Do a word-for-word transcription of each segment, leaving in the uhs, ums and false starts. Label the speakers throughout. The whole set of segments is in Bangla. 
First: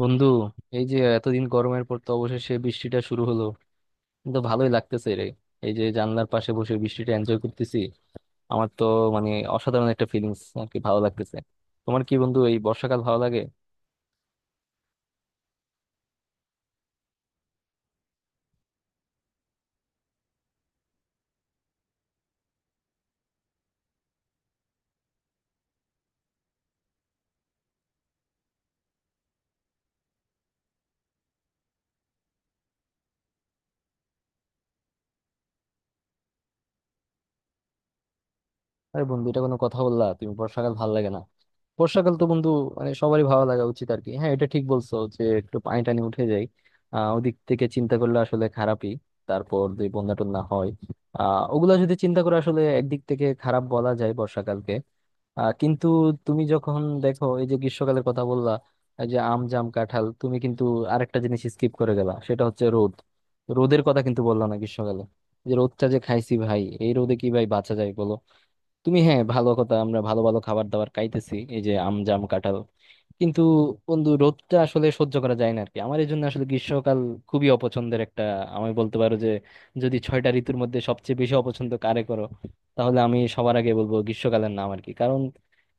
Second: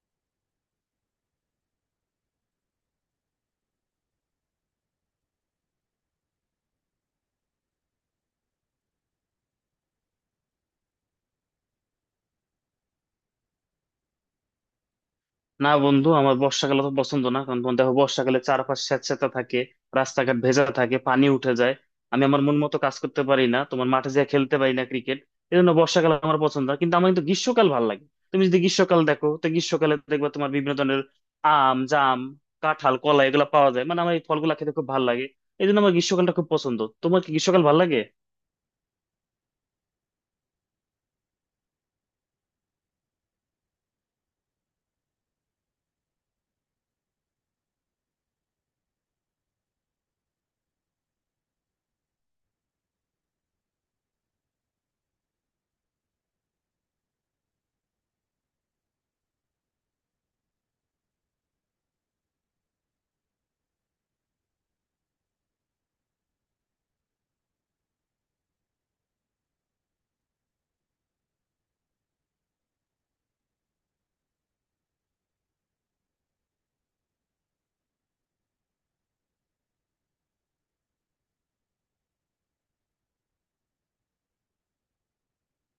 Speaker 1: বন্ধু, এই যে এতদিন গরমের পর তো অবশেষে বৃষ্টিটা শুরু হলো। কিন্তু ভালোই লাগতেছে রে। এই যে জানলার পাশে বসে বৃষ্টিটা এনজয় করতেছি। আমার তো মানে অসাধারণ একটা ফিলিংস আর কি, ভালো লাগতেছে। তোমার কি বন্ধু এই বর্ষাকাল ভালো লাগে?
Speaker 2: না বন্ধু, আমার বর্ষাকাল তো পছন্দ না। কারণ বন্ধু দেখো, বর্ষাকালে চারপাশ স্যাঁতসেঁতে থাকে, রাস্তাঘাট ভেজা থাকে, পানি উঠে যায়। আমি আমার মন মতো কাজ করতে পারি না, তোমার মাঠে যেয়ে খেলতে পারি না ক্রিকেট। এই জন্য বর্ষাকাল আমার পছন্দ না, কিন্তু আমার কিন্তু গ্রীষ্মকাল ভালো লাগে। তুমি যদি গ্রীষ্মকাল দেখো, তো গ্রীষ্মকালে দেখবা তোমার বিভিন্ন ধরনের আম, জাম, কাঁঠাল, কলা এগুলো পাওয়া যায়। মানে আমার এই ফলগুলা খেতে খুব ভালো লাগে। এই জন্য আমার গ্রীষ্মকালটা খুব পছন্দ। তোমার কি গ্রীষ্মকাল ভালো লাগে?
Speaker 1: আরে বন্ধু, এটা কোনো কথা বললা? তুমি বর্ষাকাল ভালো লাগে না? বর্ষাকাল তো বন্ধু মানে সবারই ভালো লাগা উচিত আর কি। হ্যাঁ, এটা ঠিক বলছো যে একটু পানি টানি উঠে যায়। আহ ওদিক থেকে চিন্তা করলে আসলে খারাপই। তারপর যদি বন্যা টন্যা হয়, আহ ওগুলা যদি চিন্তা করে আসলে একদিক থেকে খারাপ বলা যায় বর্ষাকালকে। আহ কিন্তু তুমি যখন দেখো এই যে গ্রীষ্মকালের কথা বললা, এই যে আম জাম কাঁঠাল, তুমি কিন্তু আরেকটা জিনিস স্কিপ করে গেলা, সেটা হচ্ছে রোদ। রোদের কথা কিন্তু বললা না গ্রীষ্মকালে। যে রোদটা যে খাইছি ভাই, এই রোদে কি ভাই বাঁচা যায় বলো? তুমি হ্যাঁ, ভালো কথা, আমরা ভালো ভালো খাবার দাবার খাইতেছি, এই যে আম জাম কাঁঠাল, কিন্তু বন্ধু রোদটা আসলে সহ্য করা যায় না আর কি। আমার এই জন্য আসলে গ্রীষ্মকাল খুবই অপছন্দের একটা। আমি বলতে পারো যে যদি ছয়টা ঋতুর মধ্যে সবচেয়ে বেশি অপছন্দ কারে করো, তাহলে আমি সবার আগে বলবো গ্রীষ্মকালের নাম আর কি। কারণ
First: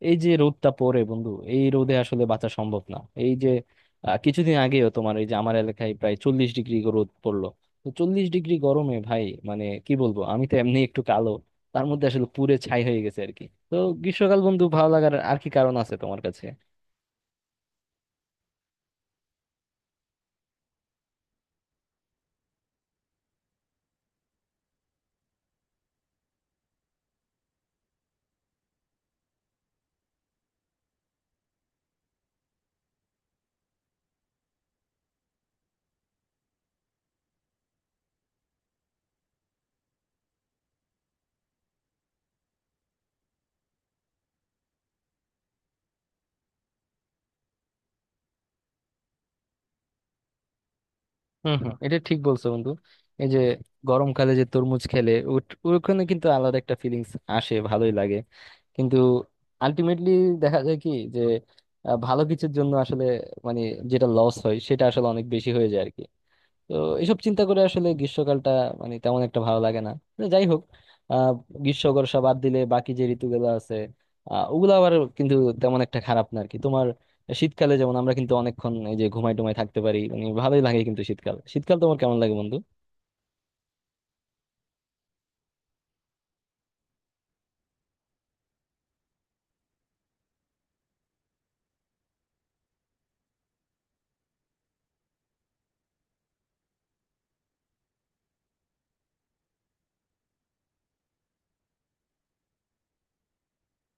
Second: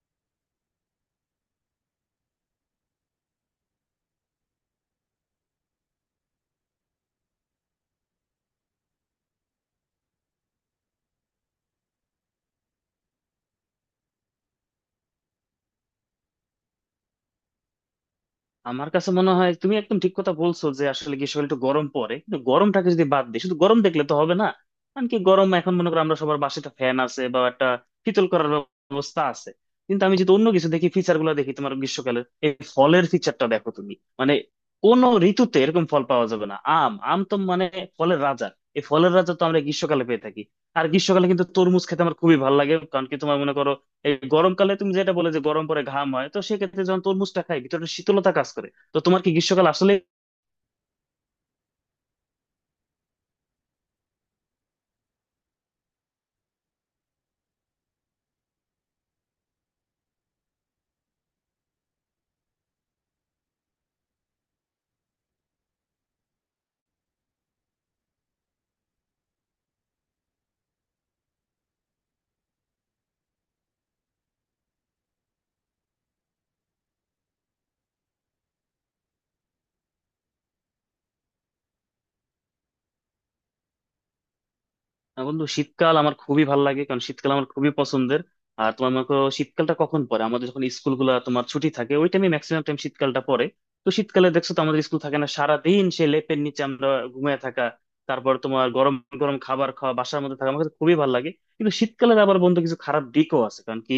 Speaker 1: এই যে রোদটা পড়ে বন্ধু, এই রোদে আসলে বাঁচা সম্ভব না। এই যে আহ, কিছুদিন আগেও তোমার এই যে আমার এলাকায় প্রায় চল্লিশ ডিগ্রি রোদ পড়লো। তো চল্লিশ ডিগ্রি গরমে ভাই মানে কি বলবো, আমি তো এমনি একটু কালো, তার মধ্যে আসলে পুড়ে ছাই হয়ে গেছে আর কি। তো গ্রীষ্মকাল বন্ধু ভালো লাগার আর কি কারণ আছে তোমার কাছে?
Speaker 2: আমার কাছে মনে হয় তুমি একদম ঠিক কথা বলছো, যে আসলে গ্রীষ্মকালে একটু গরম পড়ে, কিন্তু গরমটাকে যদি বাদ দিই, শুধু গরম দেখলে তো হবে না। কারণ কি, গরম এখন মনে করো আমরা সবার বাসায় একটা ফ্যান আছে, বা একটা শীতল করার ব্যবস্থা আছে। কিন্তু আমি যদি অন্য কিছু দেখি, ফিচার গুলো দেখি, তোমার গ্রীষ্মকালে এই ফলের ফিচারটা দেখো তুমি। মানে কোন ঋতুতে এরকম ফল পাওয়া যাবে না। আম আম তো মানে ফলের রাজা। এই ফলের রাজা তো আমরা গ্রীষ্মকালে পেয়ে থাকি। আর গ্রীষ্মকালে কিন্তু তরমুজ খেতে আমার খুবই ভালো লাগে। কারণ কি, তোমার মনে করো এই গরমকালে তুমি যেটা বলে যে গরম পরে ঘাম হয়, তো সেক্ষেত্রে যখন তরমুজটা খাই, ভিতরে একটা শীতলতা কাজ করে। তো তোমার কি গ্রীষ্মকাল আসলে।
Speaker 1: হম হম, এটা ঠিক বলছো বন্ধু। এই যে গরমকালে যে তরমুজ খেলে ওট- ওখানে কিন্তু আলাদা একটা ফিলিংস আসে, ভালোই লাগে। কিন্তু আলটিমেটলি দেখা যায় কি যে আহ, ভালো কিছুর জন্য আসলে মানে যেটা লস হয় সেটা আসলে অনেক বেশি হয়ে যায় আর কি। তো এসব চিন্তা করে আসলে গ্রীষ্মকালটা মানে তেমন একটা ভালো লাগে না। তো যাই হোক, আহ গ্রীষ্ম বর্ষা বাদ দিলে বাকি যে ঋতুগুলো আছে আহ ওগুলো আবার কিন্তু তেমন একটা খারাপ না আর কি। তোমার শীতকালে যেমন আমরা কিন্তু অনেকক্ষণ এই যে ঘুমাই টুমাই থাকতে পারি, মানে ভালোই লাগে। কিন্তু শীতকাল শীতকাল তোমার কেমন লাগে বন্ধু?
Speaker 2: বন্ধু, শীতকাল আমার খুবই ভালো লাগে, কারণ শীতকাল আমার খুবই পছন্দের। আর তোমার মনে করো, শীতকালটা কখন পড়ে, আমাদের যখন স্কুলগুলো তোমার ছুটি থাকে, ওই টাইমে ম্যাক্সিমাম টাইম শীতকালটা পড়ে। তো শীতকালে দেখছো তো আমাদের স্কুল থাকে না, সারাদিন সেই লেপের নিচে আমরা ঘুমিয়ে থাকা। তারপর তোমার গরম গরম খাবার খাওয়া, বাসার মধ্যে থাকা আমার কাছে খুবই ভালো লাগে। কিন্তু শীতকালের আবার বন্ধু কিছু খারাপ দিকও আছে। কারণ কি,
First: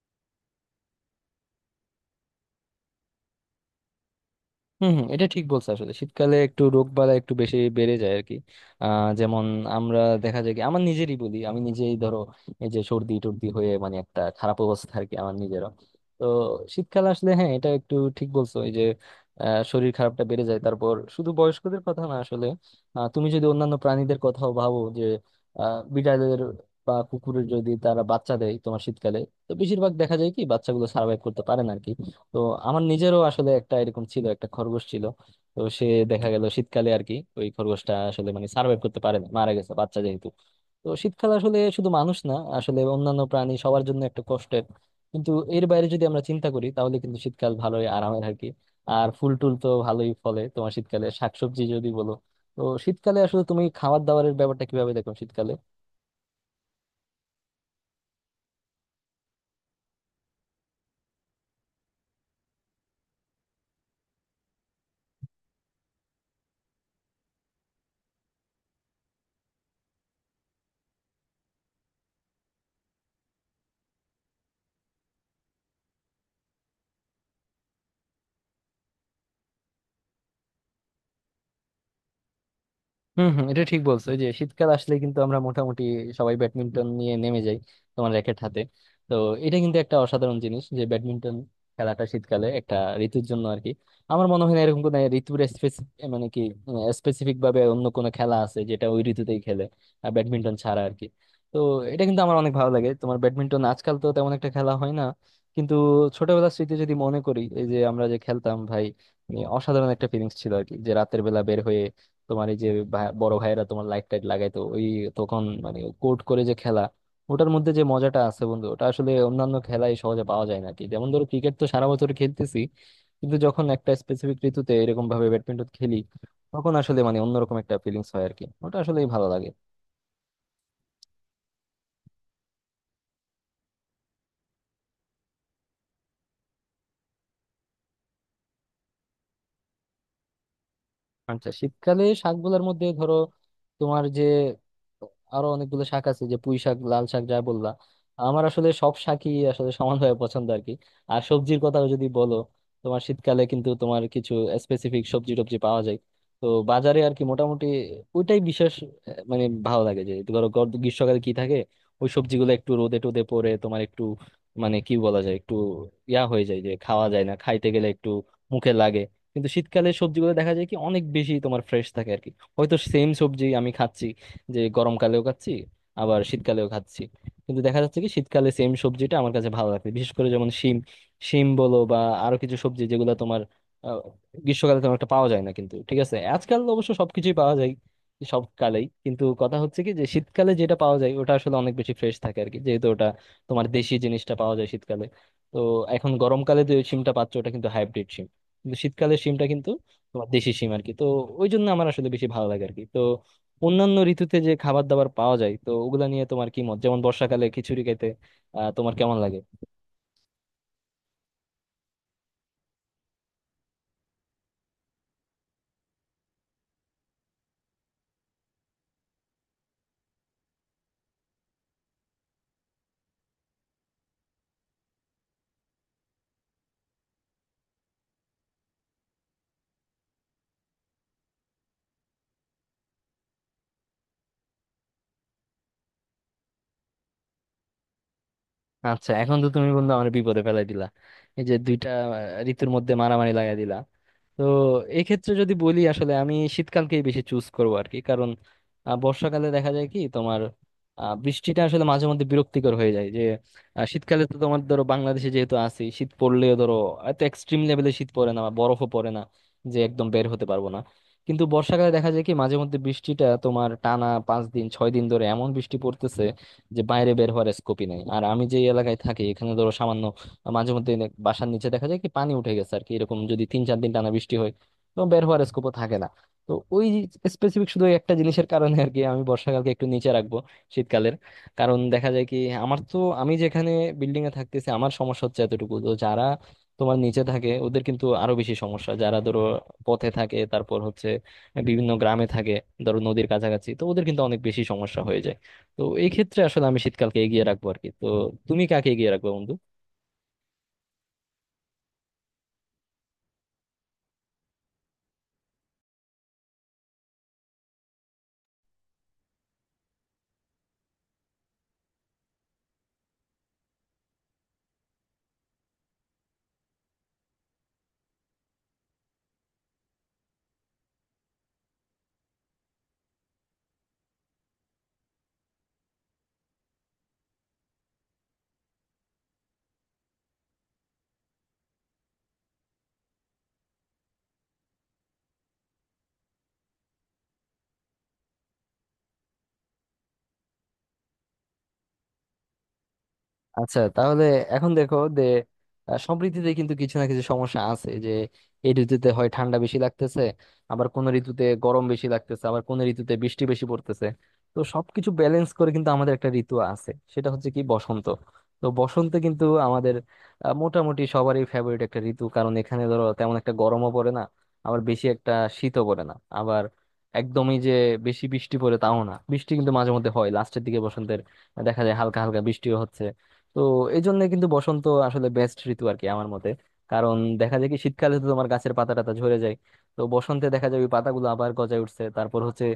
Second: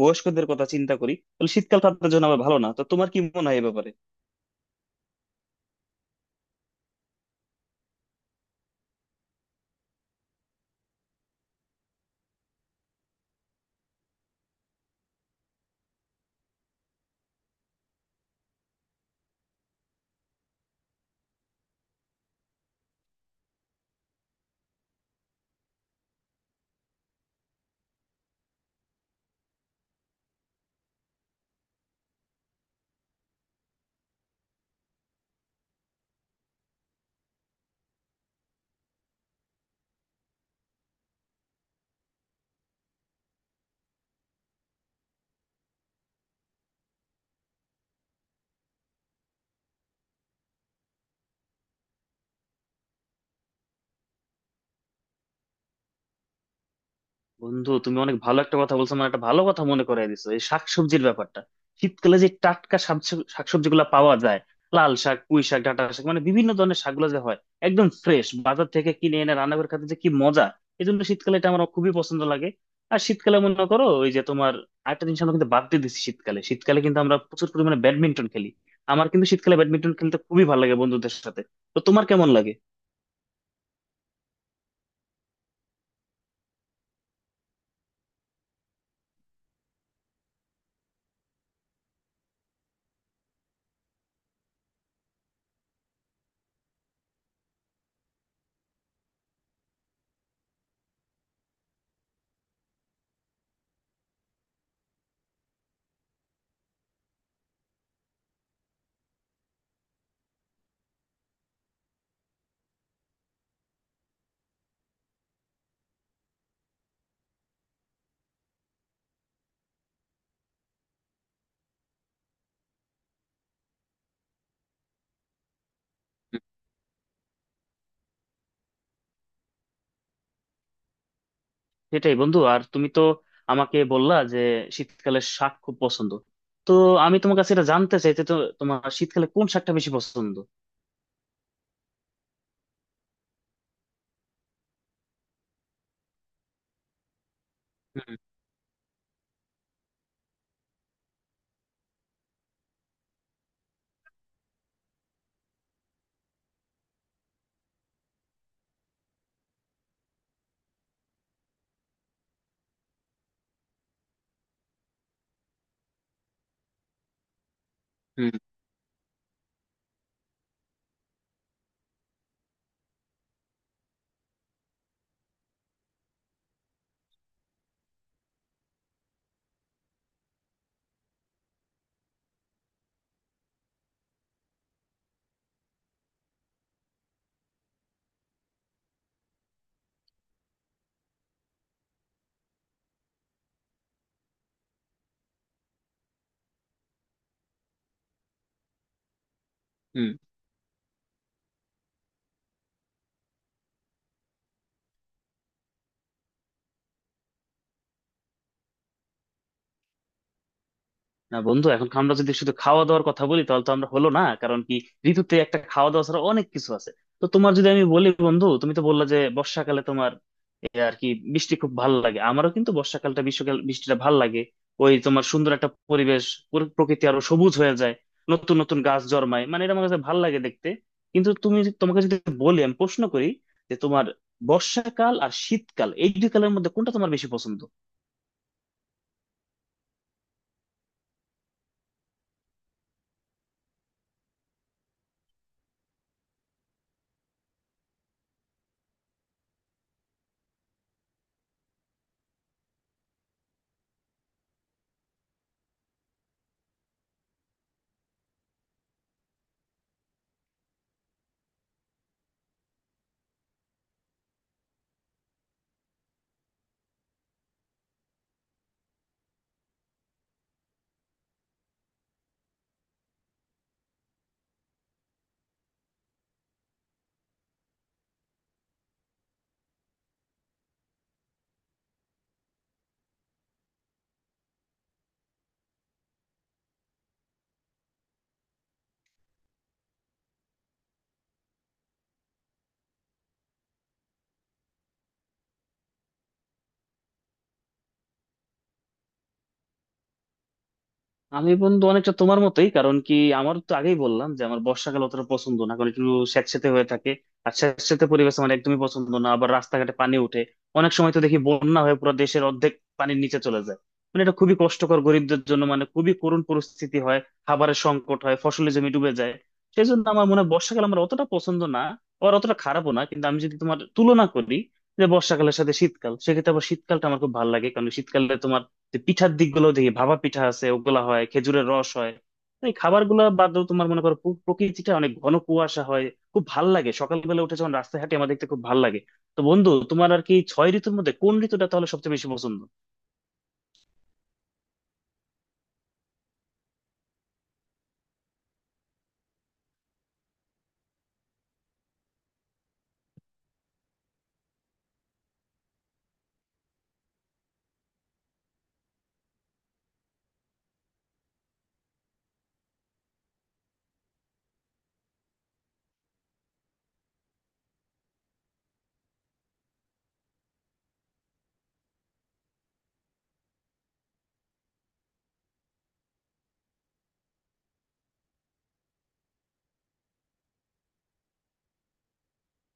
Speaker 2: বয়স্কদের কথা চিন্তা করি, তাহলে শীতকাল তাদের জন্য আবার ভালো না। তো তোমার কি মনে হয় এ ব্যাপারে?
Speaker 1: হম হম, এটা ঠিক বলছো। আসলে শীতকালে একটু রোগ বালা একটু বেশি বেড়ে যায় আর কি। আহ যেমন আমরা দেখা যায় কি, আমার নিজেরই বলি, আমি নিজেই ধরো এই যে সর্দি টর্দি হয়ে মানে একটা খারাপ অবস্থা আর কি আমার নিজেরও। তো শীতকাল আসলে হ্যাঁ, এটা একটু ঠিক বলছো। এই যে আহ, শরীর খারাপটা বেড়ে যায়। তারপর শুধু বয়স্কদের কথা না আসলে, আহ, তুমি যদি অন্যান্য প্রাণীদের কথাও ভাবো, যে আহ বিড়ালের বা কুকুরের যদি তারা বাচ্চা দেয় তোমার শীতকালে, তো বেশিরভাগ দেখা যায় কি বাচ্চাগুলো সার্ভাইভ করতে পারে না আর কি। তো আমার নিজেরও আসলে একটা এরকম ছিল, একটা খরগোশ ছিল। তো সে, দেখা গেল শীতকালে আর কি, ওই খরগোশটা আসলে মানে সার্ভাইভ করতে পারে না, মারা গেছে, বাচ্চা যেহেতু। তো শীতকাল আসলে শুধু মানুষ না আসলে অন্যান্য প্রাণী সবার জন্য একটা কষ্টের। কিন্তু এর বাইরে যদি আমরা চিন্তা করি তাহলে কিন্তু শীতকাল ভালোই, আরামের আর কি। আর ফুল টুল তো ভালোই ফলে তোমার শীতকালে, শাকসবজি যদি বলো। তো শীতকালে আসলে তুমি খাবার দাবারের ব্যাপারটা কিভাবে দেখো শীতকালে?
Speaker 2: বন্ধু, তুমি অনেক ভালো একটা কথা বলছো, মানে একটা ভালো কথা মনে করাই দিছো, এই শাকসবজির ব্যাপারটা। শীতকালে যে টাটকা শাকসবজি গুলা পাওয়া যায়, লাল শাক, পুঁই শাক, ডাঁটা শাক, মানে বিভিন্ন ধরনের শাকগুলো যে হয়, একদম ফ্রেশ বাজার থেকে কিনে এনে রান্না করে খেতে যে কি মজা! এই জন্য শীতকালে এটা আমার খুবই পছন্দ লাগে। আর শীতকালে মনে করো ওই যে তোমার আরেকটা জিনিস আমরা কিন্তু বাদ দিয়ে দিচ্ছি, শীতকালে শীতকালে কিন্তু আমরা প্রচুর পরিমাণে ব্যাডমিন্টন খেলি। আমার কিন্তু শীতকালে ব্যাডমিন্টন খেলতে খুবই ভালো লাগে বন্ধুদের সাথে। তো তোমার কেমন লাগে?
Speaker 1: হম হম, এটা ঠিক বলছো। এই যে শীতকাল আসলে কিন্তু আমরা মোটামুটি সবাই ব্যাডমিন্টন নিয়ে নেমে যাই তোমার র্যাকেট হাতে। তো এটা কিন্তু একটা অসাধারণ জিনিস, যে ব্যাডমিন্টন খেলাটা শীতকালে, একটা ঋতুর জন্য আর কি। আমার মনে হয় না এরকম কোনো ঋতুর স্পেসিফিক মানে কি, স্পেসিফিক ভাবে অন্য কোনো খেলা আছে যেটা ওই ঋতুতেই খেলে আর ব্যাডমিন্টন ছাড়া আর কি। তো এটা কিন্তু আমার অনেক ভালো লাগে। তোমার ব্যাডমিন্টন আজকাল তো তেমন একটা খেলা হয় না, কিন্তু ছোটবেলার স্মৃতি যদি মনে করি এই যে আমরা যে খেলতাম ভাই, এ অসাধারণ একটা ফিলিংস ছিল আর কি। যে রাতের বেলা বের হয়ে তোমার এই যে ভাই- বড় ভাইয়েরা তোমার লাইট টাইট লাগাইতো, ওই তখন মানে কোর্ট করে যে খেলা, ওটার মধ্যে যে মজাটা আছে বন্ধু ওটা আসলে অন্যান্য খেলায় সহজে পাওয়া যায় না আর কি। যেমন ধরো ক্রিকেট তো সারা বছর খেলতেছি, কিন্তু যখন একটা স্পেসিফিক ঋতুতে এরকম ভাবে ব্যাডমিন্টন খেলি, তখন আসলে মানে অন্যরকম একটা ফিলিংস হয় আর কি, ওটা আসলেই ভালো লাগে।
Speaker 2: সেটাই বন্ধু। আর তুমি তো আমাকে বললা যে শীতকালে শাক খুব পছন্দ। তো আমি তোমার কাছে এটা জানতে চাই যে, তো তোমার শীতকালে কোন শাকটা বেশি পছন্দ?
Speaker 1: আচ্ছা, শীতকালে শাকগুলোর মধ্যে ধরো তোমার যে আরো অনেকগুলো শাক আছে, যে পুঁই শাক লাল শাক যা বললা,
Speaker 2: হুম,
Speaker 1: আমার আসলে সব শাকই আসলে সমানভাবে পছন্দ আর কি। আর সবজির কথা যদি বলো, তোমার শীতকালে কিন্তু তোমার কিছু স্পেসিফিক সবজি টবজি পাওয়া যায়। তো বাজারে আর কি, মোটামুটি ওইটাই বিশেষ আহ, মানে ভালো লাগে যে। ধরো গর- গ্রীষ্মকালে কি থাকে, ওই সবজিগুলো একটু রোদে টোদে পড়ে তোমার একটু মানে কি বলা যায়, একটু ইয়া হয়ে যায় যে খাওয়া যায় না, খাইতে গেলে একটু
Speaker 2: হুম,
Speaker 1: মুখে লাগে। কিন্তু শীতকালে সবজিগুলো দেখা যায় কি অনেক বেশি তোমার ফ্রেশ থাকে আর কি। হয়তো সেম সবজি আমি খাচ্ছি যে গরমকালেও খাচ্ছি, আবার শীতকালেও খাচ্ছি। কিন্তু দেখা যাচ্ছে কি শীতকালে সেম সবজিটা আমার কাছে ভালো লাগে, বিশেষ করে যেমন শিম। শিম বলো বা আরো কিছু সবজি যেগুলো তোমার আহ, গ্রীষ্মকালে তেমন একটা পাওয়া যায় না। কিন্তু ঠিক আছে, আজকাল অবশ্য সবকিছুই পাওয়া যায় সব কালেই। কিন্তু কথা হচ্ছে কি যে শীতকালে যেটা পাওয়া যায় ওটা আসলে অনেক বেশি ফ্রেশ থাকে আর কি, যেহেতু ওটা তোমার দেশি জিনিসটা পাওয়া যায় শীতকালে। তো এখন গরমকালে যে শিমটা পাচ্ছ ওটা কিন্তু হাইব্রিড, কিন্তু শীতকালের শিমটা কিন্তু
Speaker 2: হুম।
Speaker 1: তোমার দেশি শিম আর কি। তো ওই জন্য আমার আসলে বেশি ভালো লাগে আর কি। তো অন্যান্য ঋতুতে যে খাবার দাবার পাওয়া যায় তো ওগুলা নিয়ে তোমার কি মত, যেমন বর্ষাকালে খিচুড়ি খেতে আহ তোমার কেমন লাগে?
Speaker 2: না বন্ধু, এখন আমরা যদি শুধু খাওয়া দাওয়ার কথা বলি, তাহলে তো আমরা হলো না। কারণ কি, ঋতুতে একটা খাওয়া দাওয়া ছাড়া অনেক কিছু আছে। তো তোমার যদি আমি বলি বন্ধু, তুমি তো বললা যে বর্ষাকালে তোমার এই আর কি বৃষ্টি খুব ভালো লাগে। আমারও কিন্তু বর্ষাকালটা, গ্রীষ্মকাল বৃষ্টিটা ভালো লাগে। ওই তোমার সুন্দর একটা পরিবেশ, পুরো প্রকৃতি আরো সবুজ হয়ে যায়, নতুন নতুন গাছ জন্মায়। মানে এটা আমার কাছে ভালো লাগে দেখতে। কিন্তু তুমি, তোমাকে যদি বলি, আমি প্রশ্ন করি যে তোমার বর্ষাকাল আর শীতকাল এই দুই কালের মধ্যে কোনটা তোমার বেশি পছন্দ?
Speaker 1: আচ্ছা, এখন তো তুমি বন্ধু আমার বিপদে ফেলাই দিলা। এই যে দুইটা আহ, ঋতুর মধ্যে মারামারি লাগাই দিলা। তো এই ক্ষেত্রে যদি বলি আসলে আমি শীতকালকেই বেশি চুজ করবো আর কি। কারণ আহ, বর্ষাকালে দেখা যায় কি তোমার আহ, বৃষ্টিটা আসলে মাঝে মধ্যে বিরক্তিকর হয়ে যায়। যে আহ, শীতকালে তো তোমার ধরো বাংলাদেশে যেহেতু আছি, শীত পড়লেও ধরো এত এক্সট্রিম লেভেলে শীত পড়ে না, বা বরফও পড়ে না, যে একদম বের হতে পারবো না। কিন্তু বর্ষাকালে দেখা যায় কি মাঝে মধ্যে বৃষ্টিটা তোমার টানা পাঁচ দিন ছয় দিন ধরে এমন বৃষ্টি পড়তেছে যে বাইরে বের হওয়ার স্কোপই নাই। আর আমি যে এলাকায় থাকি এখানে ধরো সামান্য মাঝে মধ্যে নে- বাসার নিচে দেখা যায় কি পানি উঠে গেছে আর কি। এরকম যদি তিন চার দিন টানা বৃষ্টি হয়, তো বের হওয়ার স্কোপও থাকে না। তো ওই স্পেসিফিক শুধু ওই একটা জিনিসের কারণে আর কি আমি বর্ষাকালকে একটু নিচে রাখবো শীতকালের। কারণ দেখা যায় কি আমার তো, আমি যেখানে বিল্ডিং এ থাকতেছি আমার সমস্যা হচ্ছে এতটুকু। তো যারা তোমার নিচে থাকে ওদের কিন্তু আরো বেশি সমস্যা, যারা ধরো পথে থাকে, তারপর হচ্ছে বিভিন্ন গ্রামে থাকে, ধরো নদীর কাছাকাছি, তো ওদের কিন্তু অনেক বেশি সমস্যা হয়ে যায়। তো এই ক্ষেত্রে আসলে আমি শীতকালকে এগিয়ে রাখবো আর কি। তো তুমি কাকে এগিয়ে রাখবে বন্ধু?
Speaker 2: আমি বন্ধু অনেকটা তোমার মতোই। কারণ কি, আমার তো আগেই বললাম যে আমার বর্ষাকাল অতটা পছন্দ না, কারণ একটু স্যাঁতসেঁতে হয়ে থাকে। আর স্যাঁতসেঁতে পরিবেশ আমার একদমই পছন্দ না। আবার রাস্তাঘাটে পানি উঠে, অনেক সময় তো দেখি বন্যা হয়ে পুরো দেশের অর্ধেক পানির নিচে চলে যায়। মানে এটা খুবই কষ্টকর গরিবদের জন্য, মানে খুবই করুণ পরিস্থিতি হয়, খাবারের সংকট হয়, ফসলের জমি ডুবে যায়। সেই জন্য আমার মনে হয় বর্ষাকাল আমার অতটা পছন্দ না, আর অতটা খারাপও না। কিন্তু আমি যদি তোমার তুলনা করি, যে বর্ষাকালের সাথে শীতকাল, সেক্ষেত্রে আবার শীতকালটা আমার খুব ভালো লাগে। কারণ শীতকালে তোমার যে পিঠার দিকগুলো দেখি, ভাপা পিঠা আছে, ওগুলা হয়, খেজুরের রস হয়। এই খাবার গুলা বাদেও তোমার মনে করো পু- প্রকৃতিটা অনেক ঘন কুয়াশা হয়, খুব ভাল লাগে। সকালবেলা উঠে যখন রাস্তায় হাঁটি, আমার দেখতে খুব ভাল লাগে। তো বন্ধু তোমার আর কি ছয় ঋতুর মধ্যে কোন ঋতুটা তাহলে সবচেয়ে বেশি পছন্দ?
Speaker 1: আচ্ছা, তাহলে এখন দেখো যে আহ, সব ঋতুতে কিন্তু কিছু না কিছু সমস্যা আছে। যে এই ঋতুতে হয় ঠান্ডা বেশি লাগতেছে, আবার কোন ঋতুতে গরম বেশি লাগতেছে, আবার কোন ঋতুতে বৃষ্টি বেশি পড়তেছে। তো সবকিছু ব্যালেন্স করে কিন্তু আমাদের একটা ঋতু আছে, সেটা হচ্ছে কি বসন্ত। তো বসন্তে কিন্তু আমাদের আহ, মোটামুটি সবারই ফেভারিট একটা ঋতু। কারণ এখানে ধরো তেমন একটা গরমও পড়ে না, আবার বেশি একটা শীতও পড়ে না, আবার একদমই যে বেশি বৃষ্টি পড়ে তাও না। বৃষ্টি কিন্তু মাঝে মধ্যে হয়, লাস্টের দিকে বসন্তের দেখা যায় হালকা হালকা বৃষ্টিও হচ্ছে। তো এই জন্য কিন্তু বসন্ত আসলে বেস্ট ঋতু আর কি আমার মতে। কারণ দেখা যায় কি শীতকালে তো তোমার গাছের পাতা টাতা ঝরে যায়, তো বসন্তে দেখা যায় ওই পাতাগুলো আবার গজায় উঠছে। তারপর হচ্ছে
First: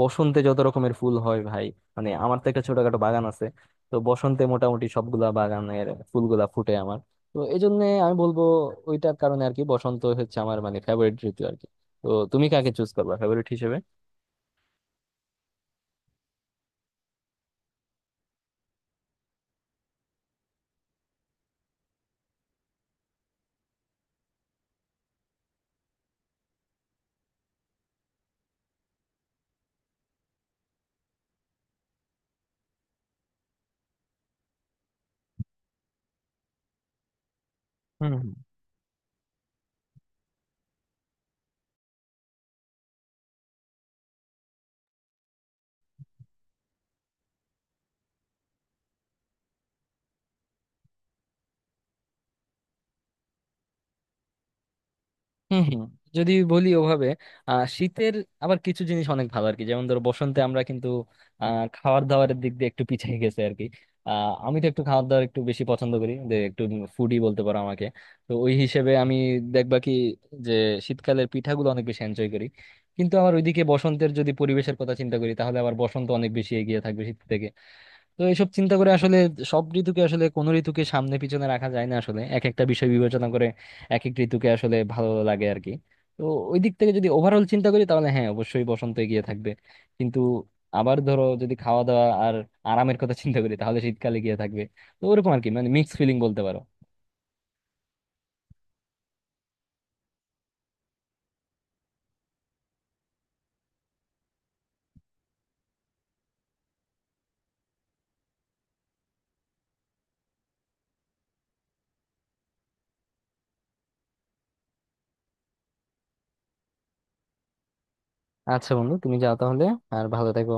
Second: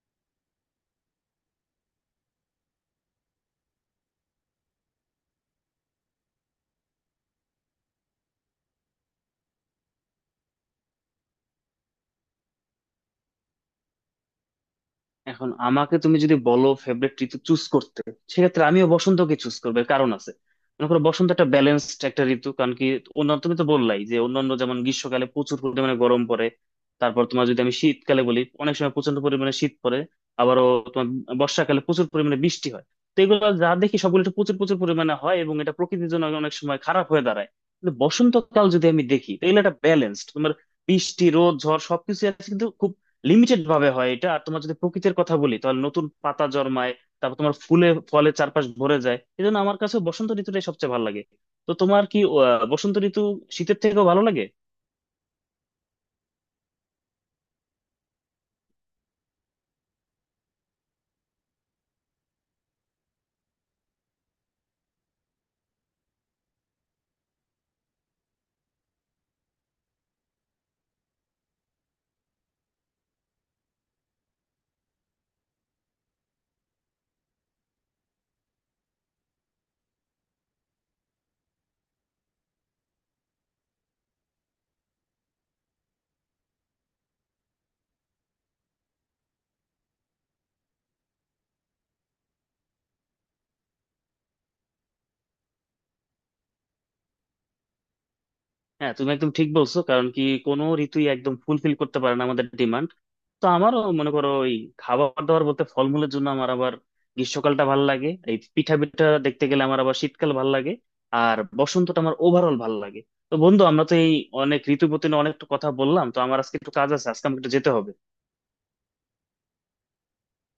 Speaker 1: বসন্তে যত রকমের ফুল হয় ভাই, মানে আমার তো একটা ছোটখাটো বাগান আছে, তো বসন্তে মোটামুটি সবগুলা বাগানের ফুলগুলা ফুটে আমার। তো এই জন্য আমি বলবো ওইটার কারণে আর কি বসন্ত হচ্ছে আমার মানে ফেভারিট ঋতু আর কি। তো তুমি কাকে চুজ করবা ফেভারিট
Speaker 2: এখন আমাকে তুমি যদি বলো ফেভারিট ঋতু চুজ করতে, সেক্ষেত্রে আমিও বসন্তকে চুজ করবো। এর কারণ আছে। মনে করো বসন্ত একটা ব্যালেন্সড একটা ঋতু। কারণ কি, অন্য, তুমি তো বললাই যে অন্যান্য, যেমন গ্রীষ্মকালে প্রচুর পরিমাণে গরম পড়ে। তারপর তোমার যদি আমি শীতকালে বলি, অনেক সময় প্রচন্ড পরিমাণে শীত পড়ে। আবারও তোমার বর্ষাকালে প্রচুর পরিমাণে বৃষ্টি হয়। তো এগুলো যা দেখি সবগুলো একটু প্রচুর প্রচুর পরিমাণে হয়, এবং এটা প্রকৃতির জন্য অনেক সময় খারাপ হয়ে দাঁড়ায়। কিন্তু
Speaker 1: হিসেবে?
Speaker 2: বসন্তকাল যদি আমি দেখি, তাহলে এটা ব্যালেন্সড তোমার বৃষ্টি, রোদ, ঝড় সবকিছু আছে, কিন্তু খুব লিমিটেড ভাবে হয় এটা। আর তোমার যদি প্রকৃতির কথা বলি, তাহলে নতুন পাতা জন্মায়, তারপর তোমার ফুলে ফলে চারপাশ ভরে যায়। এই জন্য আমার কাছে বসন্ত ঋতুটাই সবচেয়ে ভালো লাগে। তো তোমার কি আহ, বসন্ত ঋতু শীতের থেকেও ভালো লাগে?
Speaker 1: হম হম, যদি বলি ওভাবে, আহ শীতের আবার কিছু জিনিস অনেক ভালো আর কি। যেমন ধরো বসন্তে আমরা কিন্তু আহ খাবার দাবারের দিক দিয়ে একটু পিছিয়ে গেছে আর কি। আহ আমি তো একটু খাবার দাবার একটু বেশি পছন্দ করি, যে একটু ফুডি বলতে পারো আমাকে। তো ওই হিসেবে আমি দেখবা কি যে শীতকালের পিঠাগুলো অনেক বেশি এনজয় করি। কিন্তু আবার ওইদিকে বসন্তের যদি পরিবেশের কথা চিন্তা করি তাহলে আবার বসন্ত অনেক বেশি এগিয়ে থাকবে শীত থেকে। তো এইসব চিন্তা করে আসলে সব ঋতুকে আসলে, কোন ঋতুকে সামনে পিছনে রাখা যায় না আসলে। এক একটা বিষয় বিবেচনা করে এক এক ঋতুকে আসলে ভালো লাগে আর কি। তো ওই দিক থেকে যদি ওভারঅল চিন্তা করি তাহলে হ্যাঁ, অবশ্যই বসন্ত এগিয়ে থাকবে। কিন্তু আবার ধরো যদি খাওয়া দাওয়া আর আরামের কথা চিন্তা করি, তাহলে শীতকালে গিয়ে থাকবে। তো ওরকম আর কি, মানে মিক্স ফিলিং বলতে পারো।
Speaker 2: হ্যাঁ, তুমি একদম ঠিক বলছো। কারণ কি, কোনো ঋতুই একদম ফুলফিল করতে পারে না আমাদের ডিমান্ড। তো আমারও মনে করো ওই খাবার দাবার বলতে, ফলমূলের জন্য আমার আবার গ্রীষ্মকালটা ভালো লাগে। এই পিঠা পিঠা দেখতে গেলে আমার আবার শীতকাল ভালো লাগে। আর বসন্তটা আমার ওভারঅল ভালো লাগে। তো বন্ধু, আমরা তো এই অনেক ঋতু নিয়ে অনেক কথা বললাম। তো আমার আজকে একটু কাজ আছে, আজকে আমাকে একটু যেতে হবে।
Speaker 1: আচ্ছা বন্ধু, তুমি যাও তাহলে। আর ভালো থেকো।